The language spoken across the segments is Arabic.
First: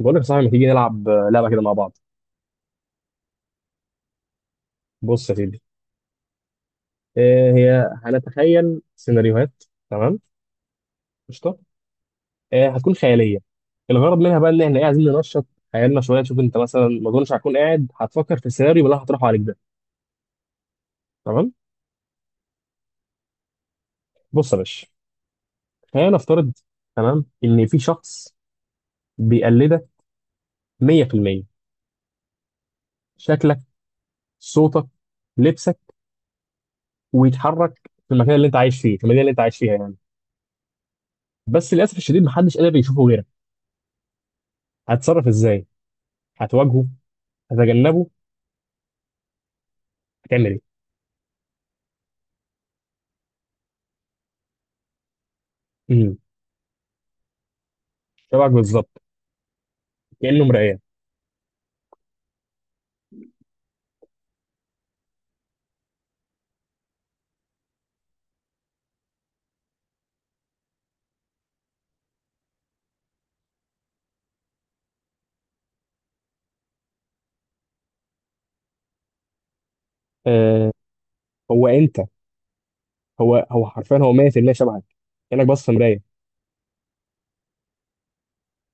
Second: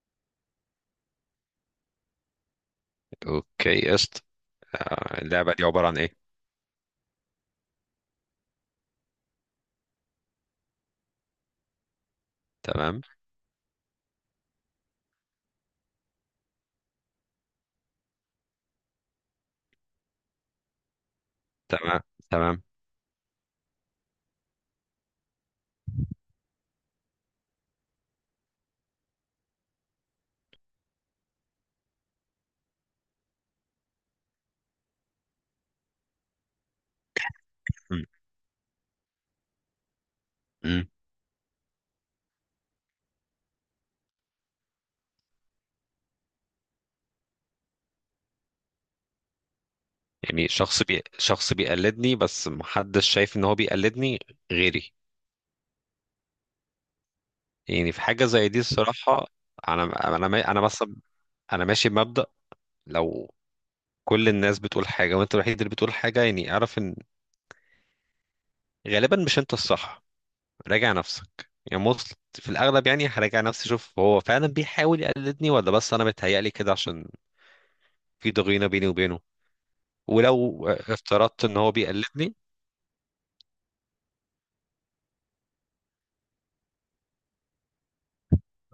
بقول لك يا صاحبي ما تيجي نلعب لعبه كده مع بعض. اوكي قشط. بص يا اللعبة سيدي. دي عبارة عن ايه؟ هي هنتخيل سيناريوهات. تمام. قشطه. هتكون تمام. خياليه. الغرض منها بقى ان احنا عايزين ننشط خيالنا شويه. نشوف انت مثلا ما اظنش هتكون قاعد هتفكر في السيناريو اللي أنا هطرحه عليك ده. تمام. تمام. تمام. بص يا باشا، خلينا نفترض، تمام، ان في شخص بيقلدك 100%، شكلك، صوتك، لبسك، ويتحرك مم. في المكان اللي انت عايش فيه، في المدينه اللي انت عايش فيها يعني. مم. بس للاسف الشديد محدش قادر يشوفه غيرك. هتتصرف ازاي؟ هتواجهه؟ هتجنبه؟ هتعمل يعني ايه؟ شخص بيقلدني بس محدش شايف ان هو بيقلدني غيري. امم يعني في حاجة زي شبهك دي، بالظبط، الصراحة انا انا كانه ما- انا مرايه. مثلا انا ماشي بمبدأ. لو كل الناس بتقول حاجة وانت الوحيد اللي بتقول حاجة، يعني اعرف ان غالبا مش انت الصح، راجع نفسك. يعني في الاغلب، يعني هراجع نفسي اشوف هو فعلا بيحاول يقلدني ولا بس انا متهيألي كده عشان في ضغينة بيني وبينه. ولو آه، افترضت ان هو هو انت. بيقلدني. هو حرفيا هو 100% شبهك، كانك بص في مرايه،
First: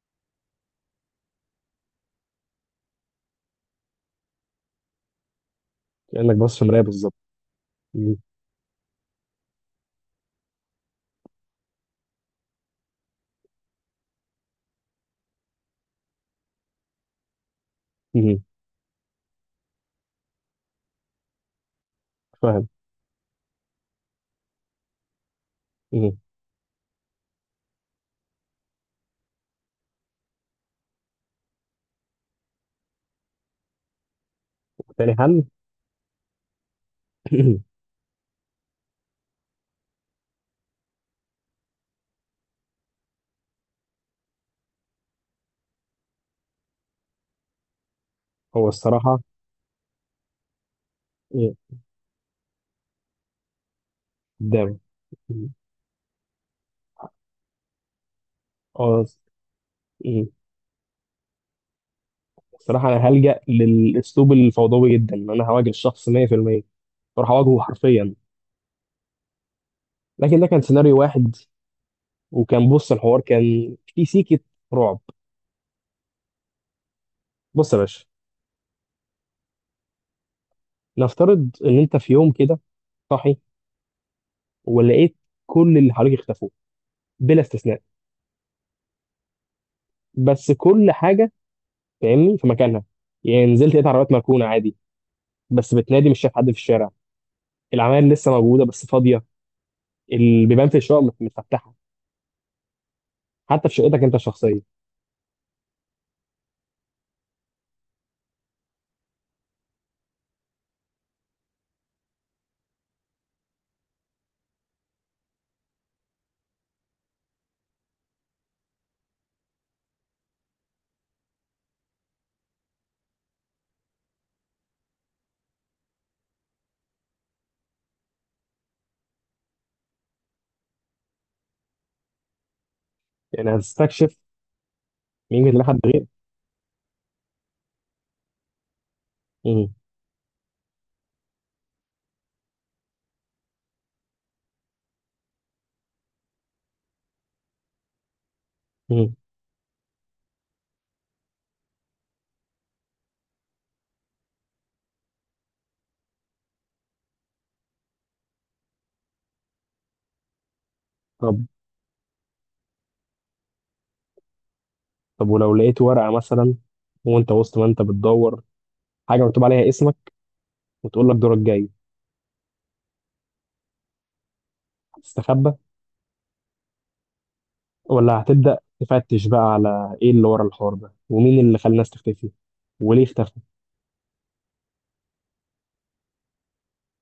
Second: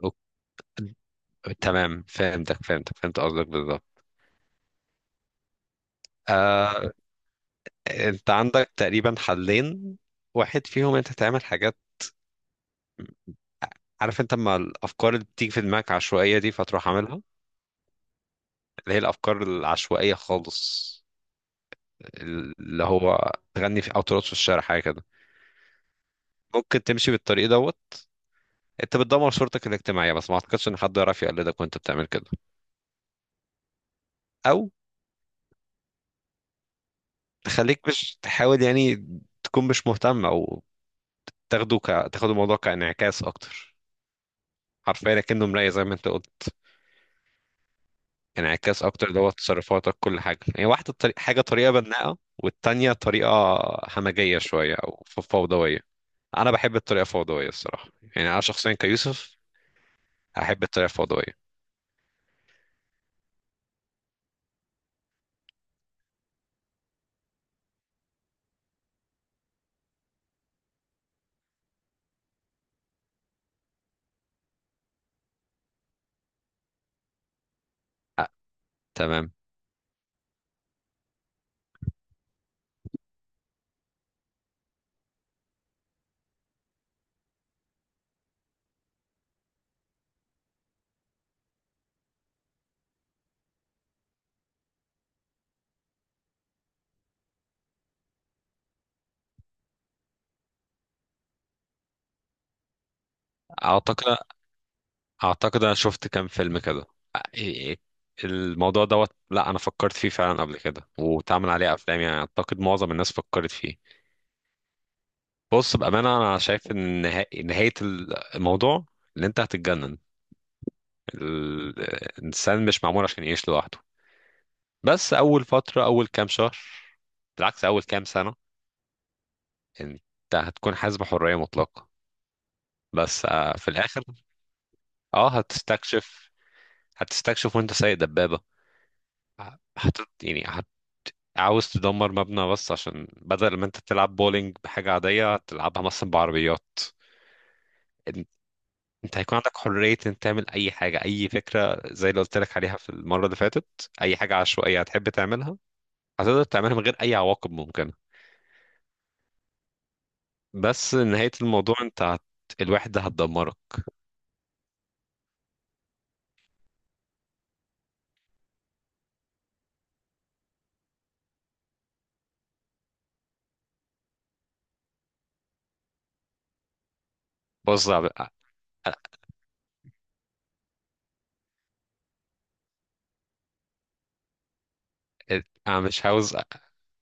أوك- تمام فهمت قصدك بالظبط. كانك بص في مرايه آه، بالظبط. مم. انت عندك تقريبا حلين. واحد فيهم انت تعمل حاجات، عارف انت اما الافكار اللي بتيجي في دماغك عشوائيه دي، فتروح عاملها، مم. اللي هي الافكار العشوائيه خالص، فاهم. اللي هو تغني في او ترقص في الشارع، حاجه كده. مم. ممكن تمشي بالطريق دوت، انت بتدمر صورتك الاجتماعيه، بس ما اعتقدش ان حد يعرف يقلدك وانت بتعمل كده. او تاني حل. تخليك مش تحاول، يعني تكون مش مهتم. او تاخده ك... تاخد الموضوع كانعكاس اكتر، حرفيا كأنه مراية زي ما انت قلت. هو انعكاس اكتر، الصراحه، اللي هو تصرفاتك كل حاجة، يعني واحدة حاجة، مم، طريقة بناءة، والتانية طريقة همجية شوية قدام، او مم، فوضوية. انا بحب الطريقة الفوضوية الصراحة، يعني انا شخصيا اه، كيوسف مم، احب الطريقة الفوضوية. الصراحه انا هلجأ للاسلوب الفوضوي جدا، ان انا هواجه الشخص 100%، اروح اواجهه حرفيا. لكن ده كان سيناريو واحد. وكان بص الحوار كان في سيكه رعب. بص يا باشا، أ- تمام. نفترض ان انت في يوم كده صاحي، ولقيت كل اللي حواليك اختفوا بلا استثناء، بس كل حاجه فاهمني في مكانها. يعني نزلت لقيت عربيات مركونه عادي، بس بتنادي مش شايف حد في الشارع، العماير لسه موجوده بس فاضيه، البيبان في الشقق متفتحه، حتى في شقتك انت اعتقد الشخصيه. اعتقد انا شفت كام فيلم كده. أ- إيه- الموضوع دوت، لا انا فكرت فيه فعلا قبل كده واتعمل عليه افلام، يعني اعتقد معظم الناس فكرت فيه. بص بأمانة، أنا شايف إن نهاية الموضوع إن أنت هتتجنن. ال- الإنسان مش معمول عشان يعيش لوحده. بس أول فترة، أول كام شهر، بالعكس أول كام سنة، أنت هتكون حاسس بحرية مطلقة، بس يعني في الآخر. هتستكشف أه مين اللي حد غير. هتستكشف. هتستكشف وأنت سايق دبابة. مم. هت يعني هت عاوز تدمر مبنى، بس عشان بدل ما أنت تلعب بولينج بحاجة عادية، هتلعبها مثلا بعربيات. مم. انت هيكون عندك حرية ان تعمل اي حاجة، اي فكرة، زي اللي قلت لك عليها في المرة اللي فاتت، اي حاجة عشوائية هتحب تعملها هتقدر تعملها من غير اي عواقب ممكنة. بس نهاية طب. الموضوع انت الوحدة هتدمرك. طب ولو لقيت ورقه مثلا، وانت وسط ما انت بتدور، حاجه مكتوب عليها اسمك وتقول لك دورك جاي، هتستخبى بص يا عب- ولا هتبدا أ- تفتش بقى على ايه اللي ورا الحوار ده ومين اللي خلى الناس تختفي وليه اختفى؟ انا مش عاوز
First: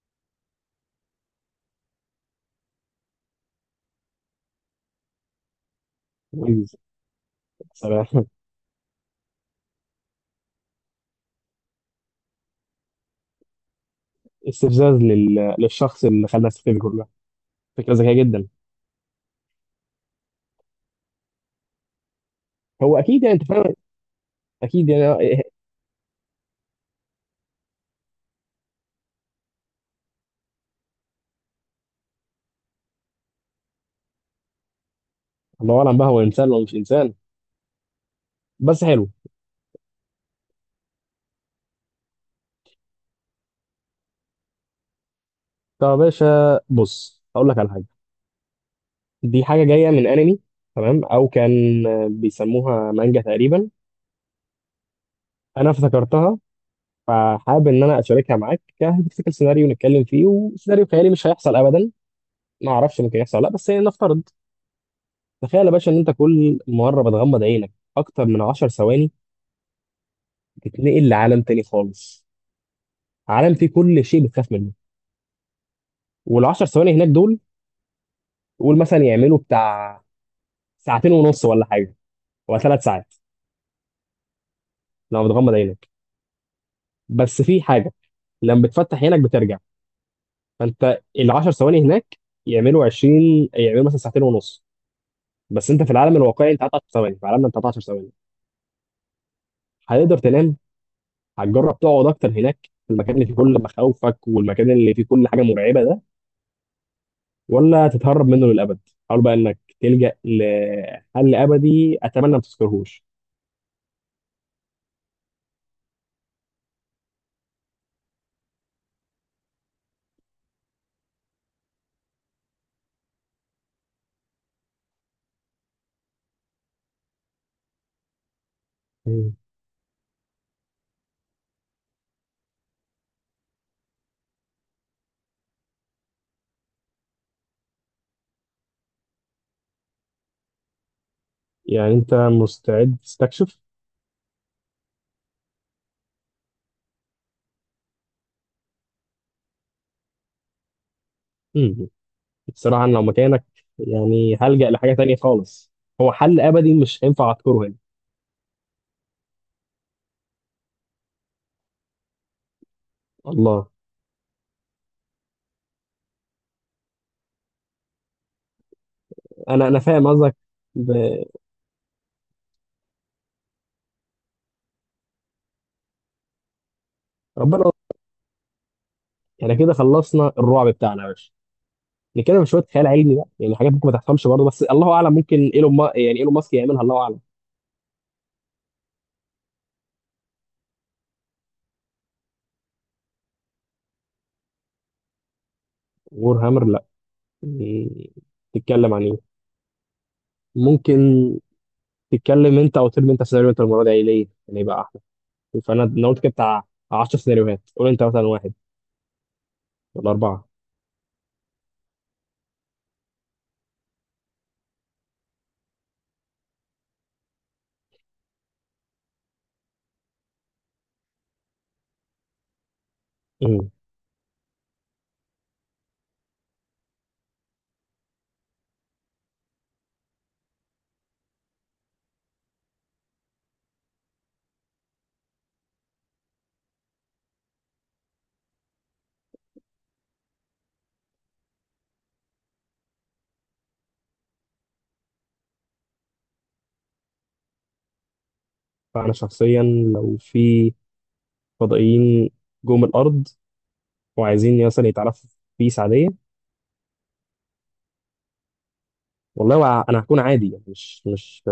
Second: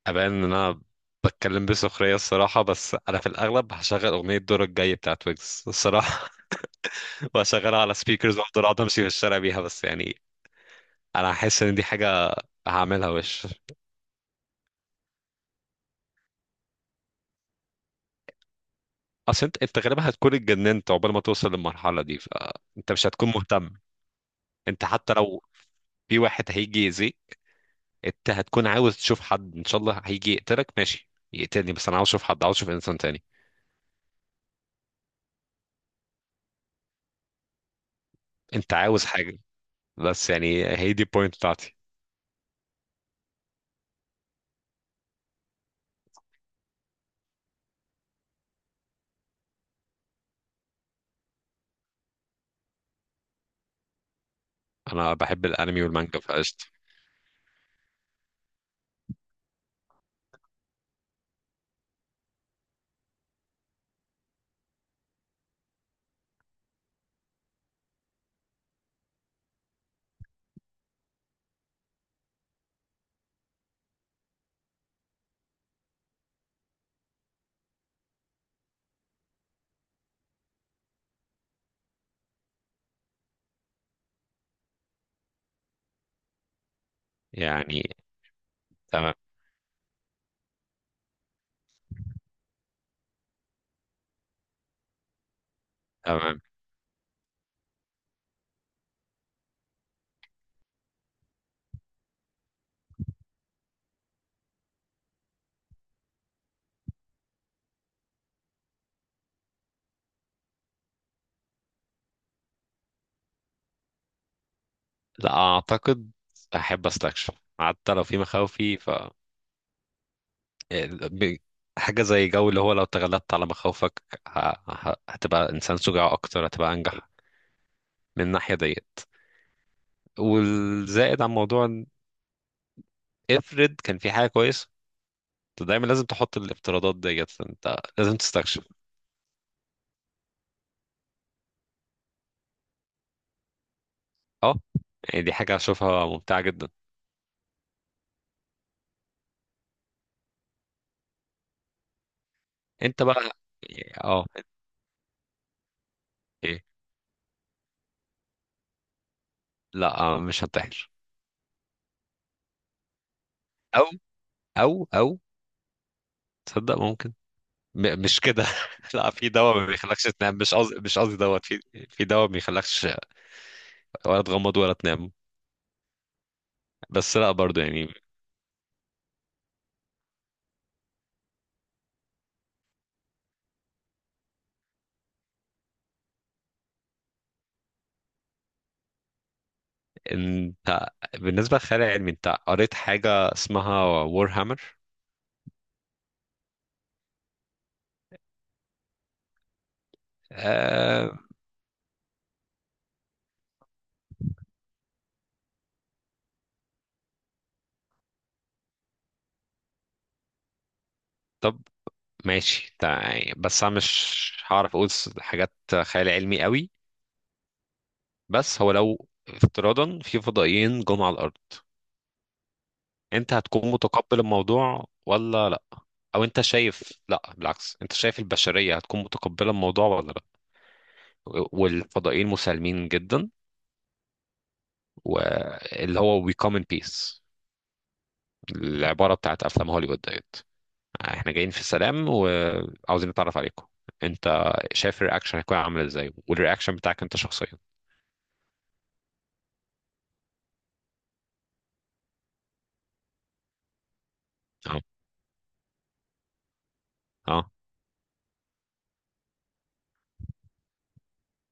ابان ان انا بتكلم بسخرية الصراحة، بس انا في الاغلب هشغل اغنية دورك الجاي بتاعت ويجز الصراحة. ويجز. وهشغلها على صراحة سبيكرز وافضل اقعد امشي في الشارع بيها، بس يعني انا هحس ان دي حاجة هعملها وش. استفزاز للشخص اللي خلى السفر دي كلها. فكرة ذكية جدا. اصل انت غالبا هتكون اتجننت عقبال ما توصل للمرحله دي، فانت هو مش أكيد هتكون يعني أنت مهتم. فاهم، انت أكيد حتى يعني إيه، لو في واحد هيجي يأذيك، انت هتكون عاوز تشوف حد، ان شاء الله هيجي يقتلك، ماشي يقتلني، بس انا عاوز اشوف حد، عاوز اشوف انسان تاني. الله أعلم بقى هو إنسان ولا مش إنسان. انت بس عاوز حلو. حاجه، بس يعني هي دي البوينت بتاعتي. طب يا باشا بص أقول لك على حاجة، دي حاجة جاية من أنمي، تمام، أو كان بيسموها مانجا تقريبا. انا بحب أنا الانمي والمانجا افتكرتها فقشطه. فحابب إن أنا أشاركها معاك كهيبوثيكال سيناريو نتكلم فيه، وسيناريو خيالي مش هيحصل أبدا. ما أعرفش ممكن يحصل ولا لأ، بس يعني نفترض. تخيل يا باشا إن أنت كل مرة بتغمض عينك أكتر من 10 ثواني، تتنقل لعالم تاني خالص. عالم فيه كل شيء بتخاف منه. والعشر ثواني هناك دول قول مثلا يعملوا بتاع ساعتين ونص ولا حاجه، ولا ثلاث ساعات، لما بتغمض عينك. بس في يعني حاجه، لما بتفتح تمام، عينك بترجع. فانت العشر ثواني هناك يعملوا 20، يعملوا مثلا ساعتين ونص، بس انت في العالم تمام. الواقعي انت قعدت 10 ثواني، في عالمنا انت قعدت 10 ثواني. هتقدر تنام؟ هتجرب تقعد اكتر هناك، في المكان اللي فيه كل مخاوفك والمكان اللي فيه كل حاجه مرعبه ده؟ ولا تتهرب منه للأبد؟ حاول بقى إنك تلجأ لحل أبدي أتمنى ما تذكرهوش. لا اعتقد، احب استكشف حتى لو في مخاوفي. ب- حاجة زي جو، اللي هو لو تغلبت على مخاوفك، ه- هتبقى إنسان شجاع أكتر، هتبقى أنجح من الناحية ديت. مم. والزائد عن موضوع إن افرض كان في حاجة كويسة، أنت دايما لازم تحط الافتراضات ديت، أنت لازم تستكشف. يعني أنت مستعد تستكشف؟ أه، يعني دي حاجة أشوفها ممتعة جدا. مم. بصراحة أنا لو أنت بقى. مكانك، أه. يعني هلجأ لحاجة تانية خالص. هو حل إيه. أبدي مش هينفع أذكره هنا. لا مش هنتحر. الله. أو أو أو تصدق ممكن، مش كده. لا، في دواء ما أنا بيخلكش فاهم تنام، قصدك. مش قصدي ب... مش قصدي دوت. في دواء ما بيخلكش ولا تغمض ولا تنام. بس لا، برضو ربنا. يعني. يعني كده خلصنا الرعب بتاعنا يا باشا. نتكلم شوية خيال علمي بقى، يعني حاجات ممكن ما تفهمش برضه، بس الله أعلم ممكن إيلون ما... يعني إيلون ماسك يعملها، الله أعلم. انت بالنسبة للخيال العلمي، انت قريت حاجة اسمها وور هامر؟ وور هامر، لا. مم. تتكلم عن إيه؟ ممكن آه. تتكلم انت او ترمي انت سيناريو انت المره دي، يعني ليه؟ يعني يبقى احلى. فانا قلت كده بتاع 10 سيناريوهات، قول انت مثلا واحد ولا اربعه. طب ماشي يعني بس انا مش هعرف اقول حاجات خيال علمي قوي. بس هو لو افتراضا في فضائيين جم على الارض، انت امم. هتكون متقبل الموضوع ولا لا؟ او انت شايف، لا بالعكس، انت شايف البشرية هتكون متقبلة الموضوع ولا لا؟ والفضائيين مسالمين جدا، واللي هو we come in peace، العبارة بتاعت افلام هوليوود ديت، احنا جايين في السلام وعاوزين نتعرف عليكم. انت شايف الرياكشن هيكون عامل ازاي، والرياكشن بتاعك انت شخصيا؟ فانا شخصيا لو في فضائيين جم الارض وعايزين اه. مثلا يتعرفوا بيس عاديه، اه. والله انا هكون عادي يعني، مش مش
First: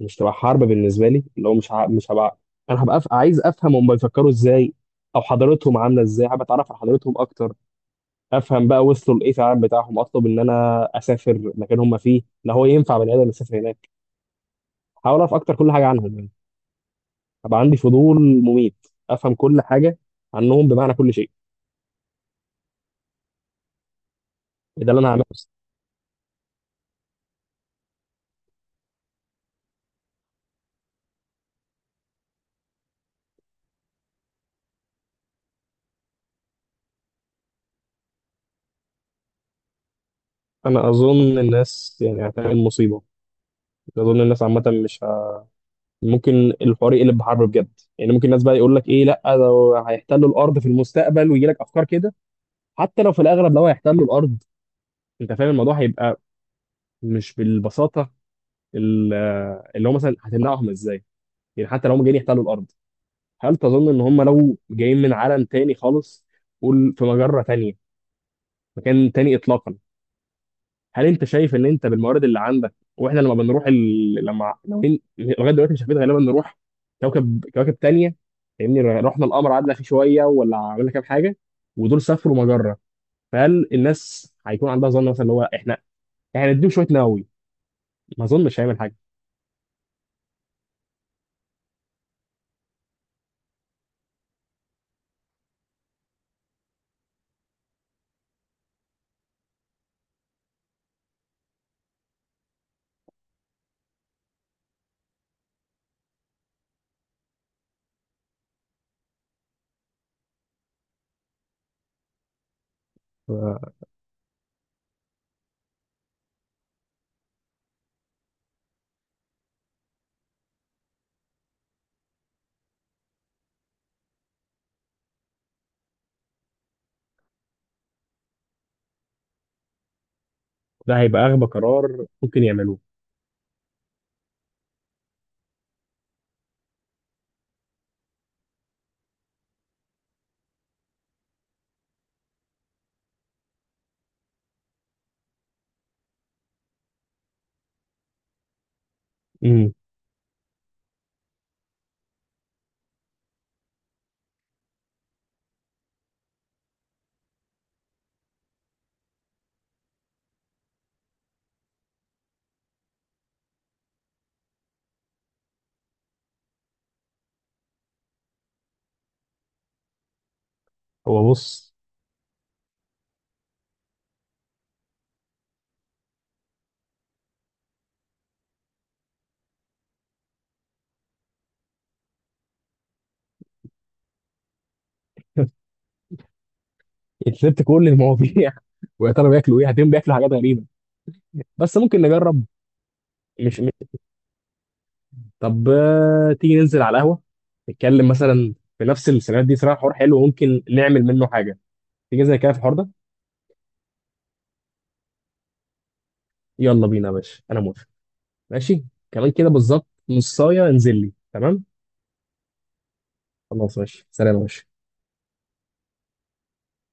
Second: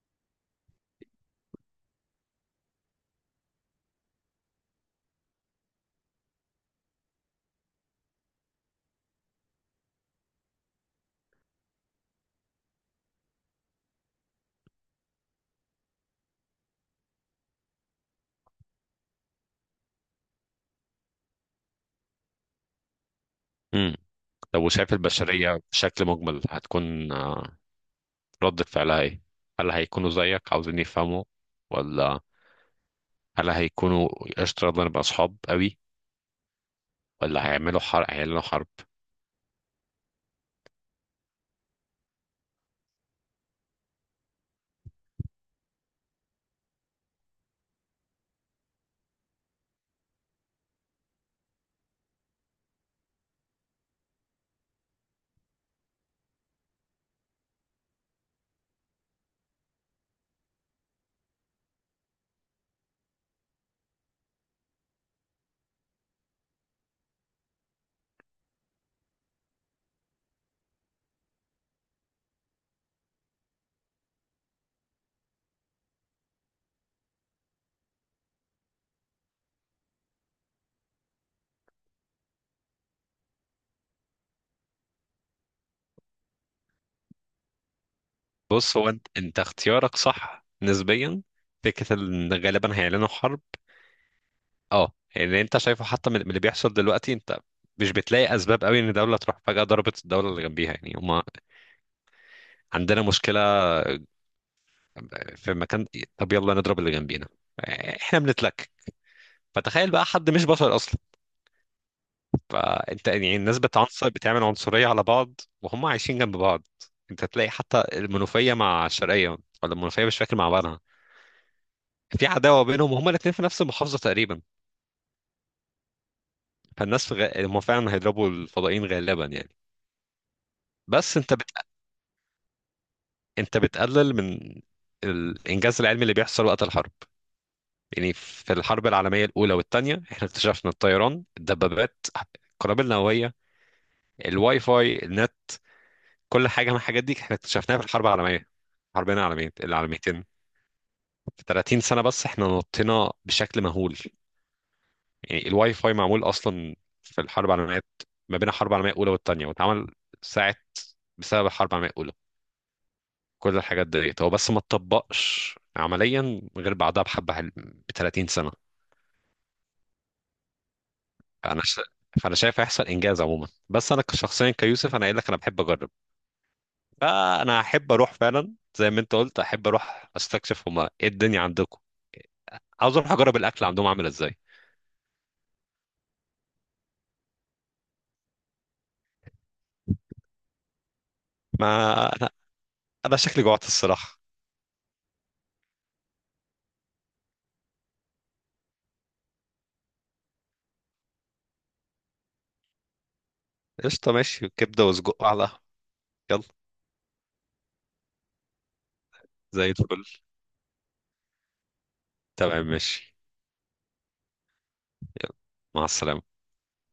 مش تبقى حرب بالنسبه لي، اللي هو مش هبقى، انا هبقى عايز افهم هم بيفكروا ازاي، او حضارتهم عامله ازاي، حابب اتعرف على حضارتهم اكتر. افهم بقى وصلوا لايه في العالم بتاعهم. اطلب ان انا اسافر مكان هم فيه، لا هو ينفع بني ادم يسافر هناك. هحاول اعرف اكتر كل حاجه عنهم يعني، هبقى عندي فضول مميت افهم كل حاجه عنهم، بمعنى كل شيء. امم طب، إيه ده وشايف اللي انا هعمله بس. البشرية بشكل مجمل هتكون ردة فعلها ايه؟ هل هيكونوا زيك عاوزين يفهموا؟ ولا هل هيكونوا قشطة يلا نبقى أصحاب قوي؟ ولا هيعملوا حرب، هيعلنوا حرب؟ انا اظن الناس يعني هتعمل مصيبه. اظن الناس عامه مش ه... ممكن الحوار يقلب بحرب بجد. يعني ممكن الناس بقى يقول لك ايه، لا ده هيحتلوا الارض في المستقبل، ويجي لك افكار كده. حتى لو في الاغلب لو هيحتلوا الارض، انت فاهم الموضوع هيبقى مش بالبساطه. ال- اللي هو مثلا هتمنعهم ازاي. يعني حتى لو هم جايين يحتلوا الارض، هل تظن ان هم لو جايين من عالم تاني خالص، قول في مجره تانيه، مكان تاني اطلاقا، هل انت شايف ان انت بالموارد اللي عندك، واحنا لما لما ناويين لغايه دلوقتي مش عارفين غالبا نروح كوكب، كواكب تانية، فاهمني؟ رحنا القمر قعدنا فيه شويه ولا عملنا كام حاجه، ودول سافروا مجره. فهل الناس هيكون عندها ظن مثلا اللي هو احنا نديهم شويه نووي، ما اظنش بص، هيعمل هو حاجه. أنت اختيارك صح نسبيا. فكرة إن غالبا هيعلنوا حرب، أه، يعني أنت شايفه حتى من اللي بيحصل دلوقتي. أنت مش بتلاقي أسباب قوي إن دولة تروح فجأة ضربت الدولة اللي جنبيها؟ يعني هما عندنا مشكلة في مكان، طب يلا نضرب اللي جنبينا، إحنا بنتلك. فتخيل بقى حد مش بشر أصلا. فانت يعني الناس ف- بتعنصر، بتعمل عنصرية على بعض وهم عايشين جنب بعض. انت تلاقي حتى المنوفية مع الشرقية، ولا المنوفية مش فاكر مع بعضها، في عداوة بينهم وهما الاتنين في نفس المحافظة تقريبا. فالناس في هم فعلا هيضربوا الفضائيين غالبا، يعني ده بس هيبقى انت اغبى قرار ممكن يعملوه. انت بتقلل من الانجاز العلمي اللي بيحصل وقت الحرب. يعني في الحرب العالمية الأولى والثانية احنا اكتشفنا الطيران، الدبابات، القنابل النووية، الواي فاي، النت، كل حاجة من الحاجات دي احنا اكتشفناها في الحرب العالمية، الحربين العالمية امم. العالميتين. في 30 سنة بس احنا نطينا بشكل مهول. يعني الواي فاي معمول أصلا في الحرب العالمية، ما بين الحرب العالمية الأولى والتانية، واتعمل ساعة بسبب الحرب العالمية الأولى. كل الحاجات ديت هو بس ما اتطبقش عمليا غير بعدها بحبة، ب 30 سنة. هو فأنا بص، ش... فأنا شايف هيحصل إنجاز عموما. بس أنا شخصيا كيوسف، أنا قايل لك أنا بحب أجرب. فأنا أحب أروح فعلا زي ما أنت قلت، أحب أروح أستكشف هما إيه الدنيا عندكم، عاوز أروح أجرب الأكل عندهم عامل إزاي. انت سبت كل المواضيع. ويا ترى بياكلوا ايه، هتلاقيهم بياكلوا حاجات غريبه، ما بس ممكن أنا نجرب. أنا شكلي مش، جوعت الصراحة. طب تيجي ننزل على القهوة، نتكلم مثلا في نفس السيناريوهات دي؟ صراحة حوار حلو ممكن نعمل منه حاجة. تيجي زي كده في الحوار ده؟ قشطة ماشي، كبدة وسجق على. يلا. يلا بينا يا باشا أنا موافق. ماشي. كمان كده زي بالظبط، الفل، نصاية انزل لي. تمام. تمام ماشي. خلاص، ماشي، سلام يا باشا. مع السلامة.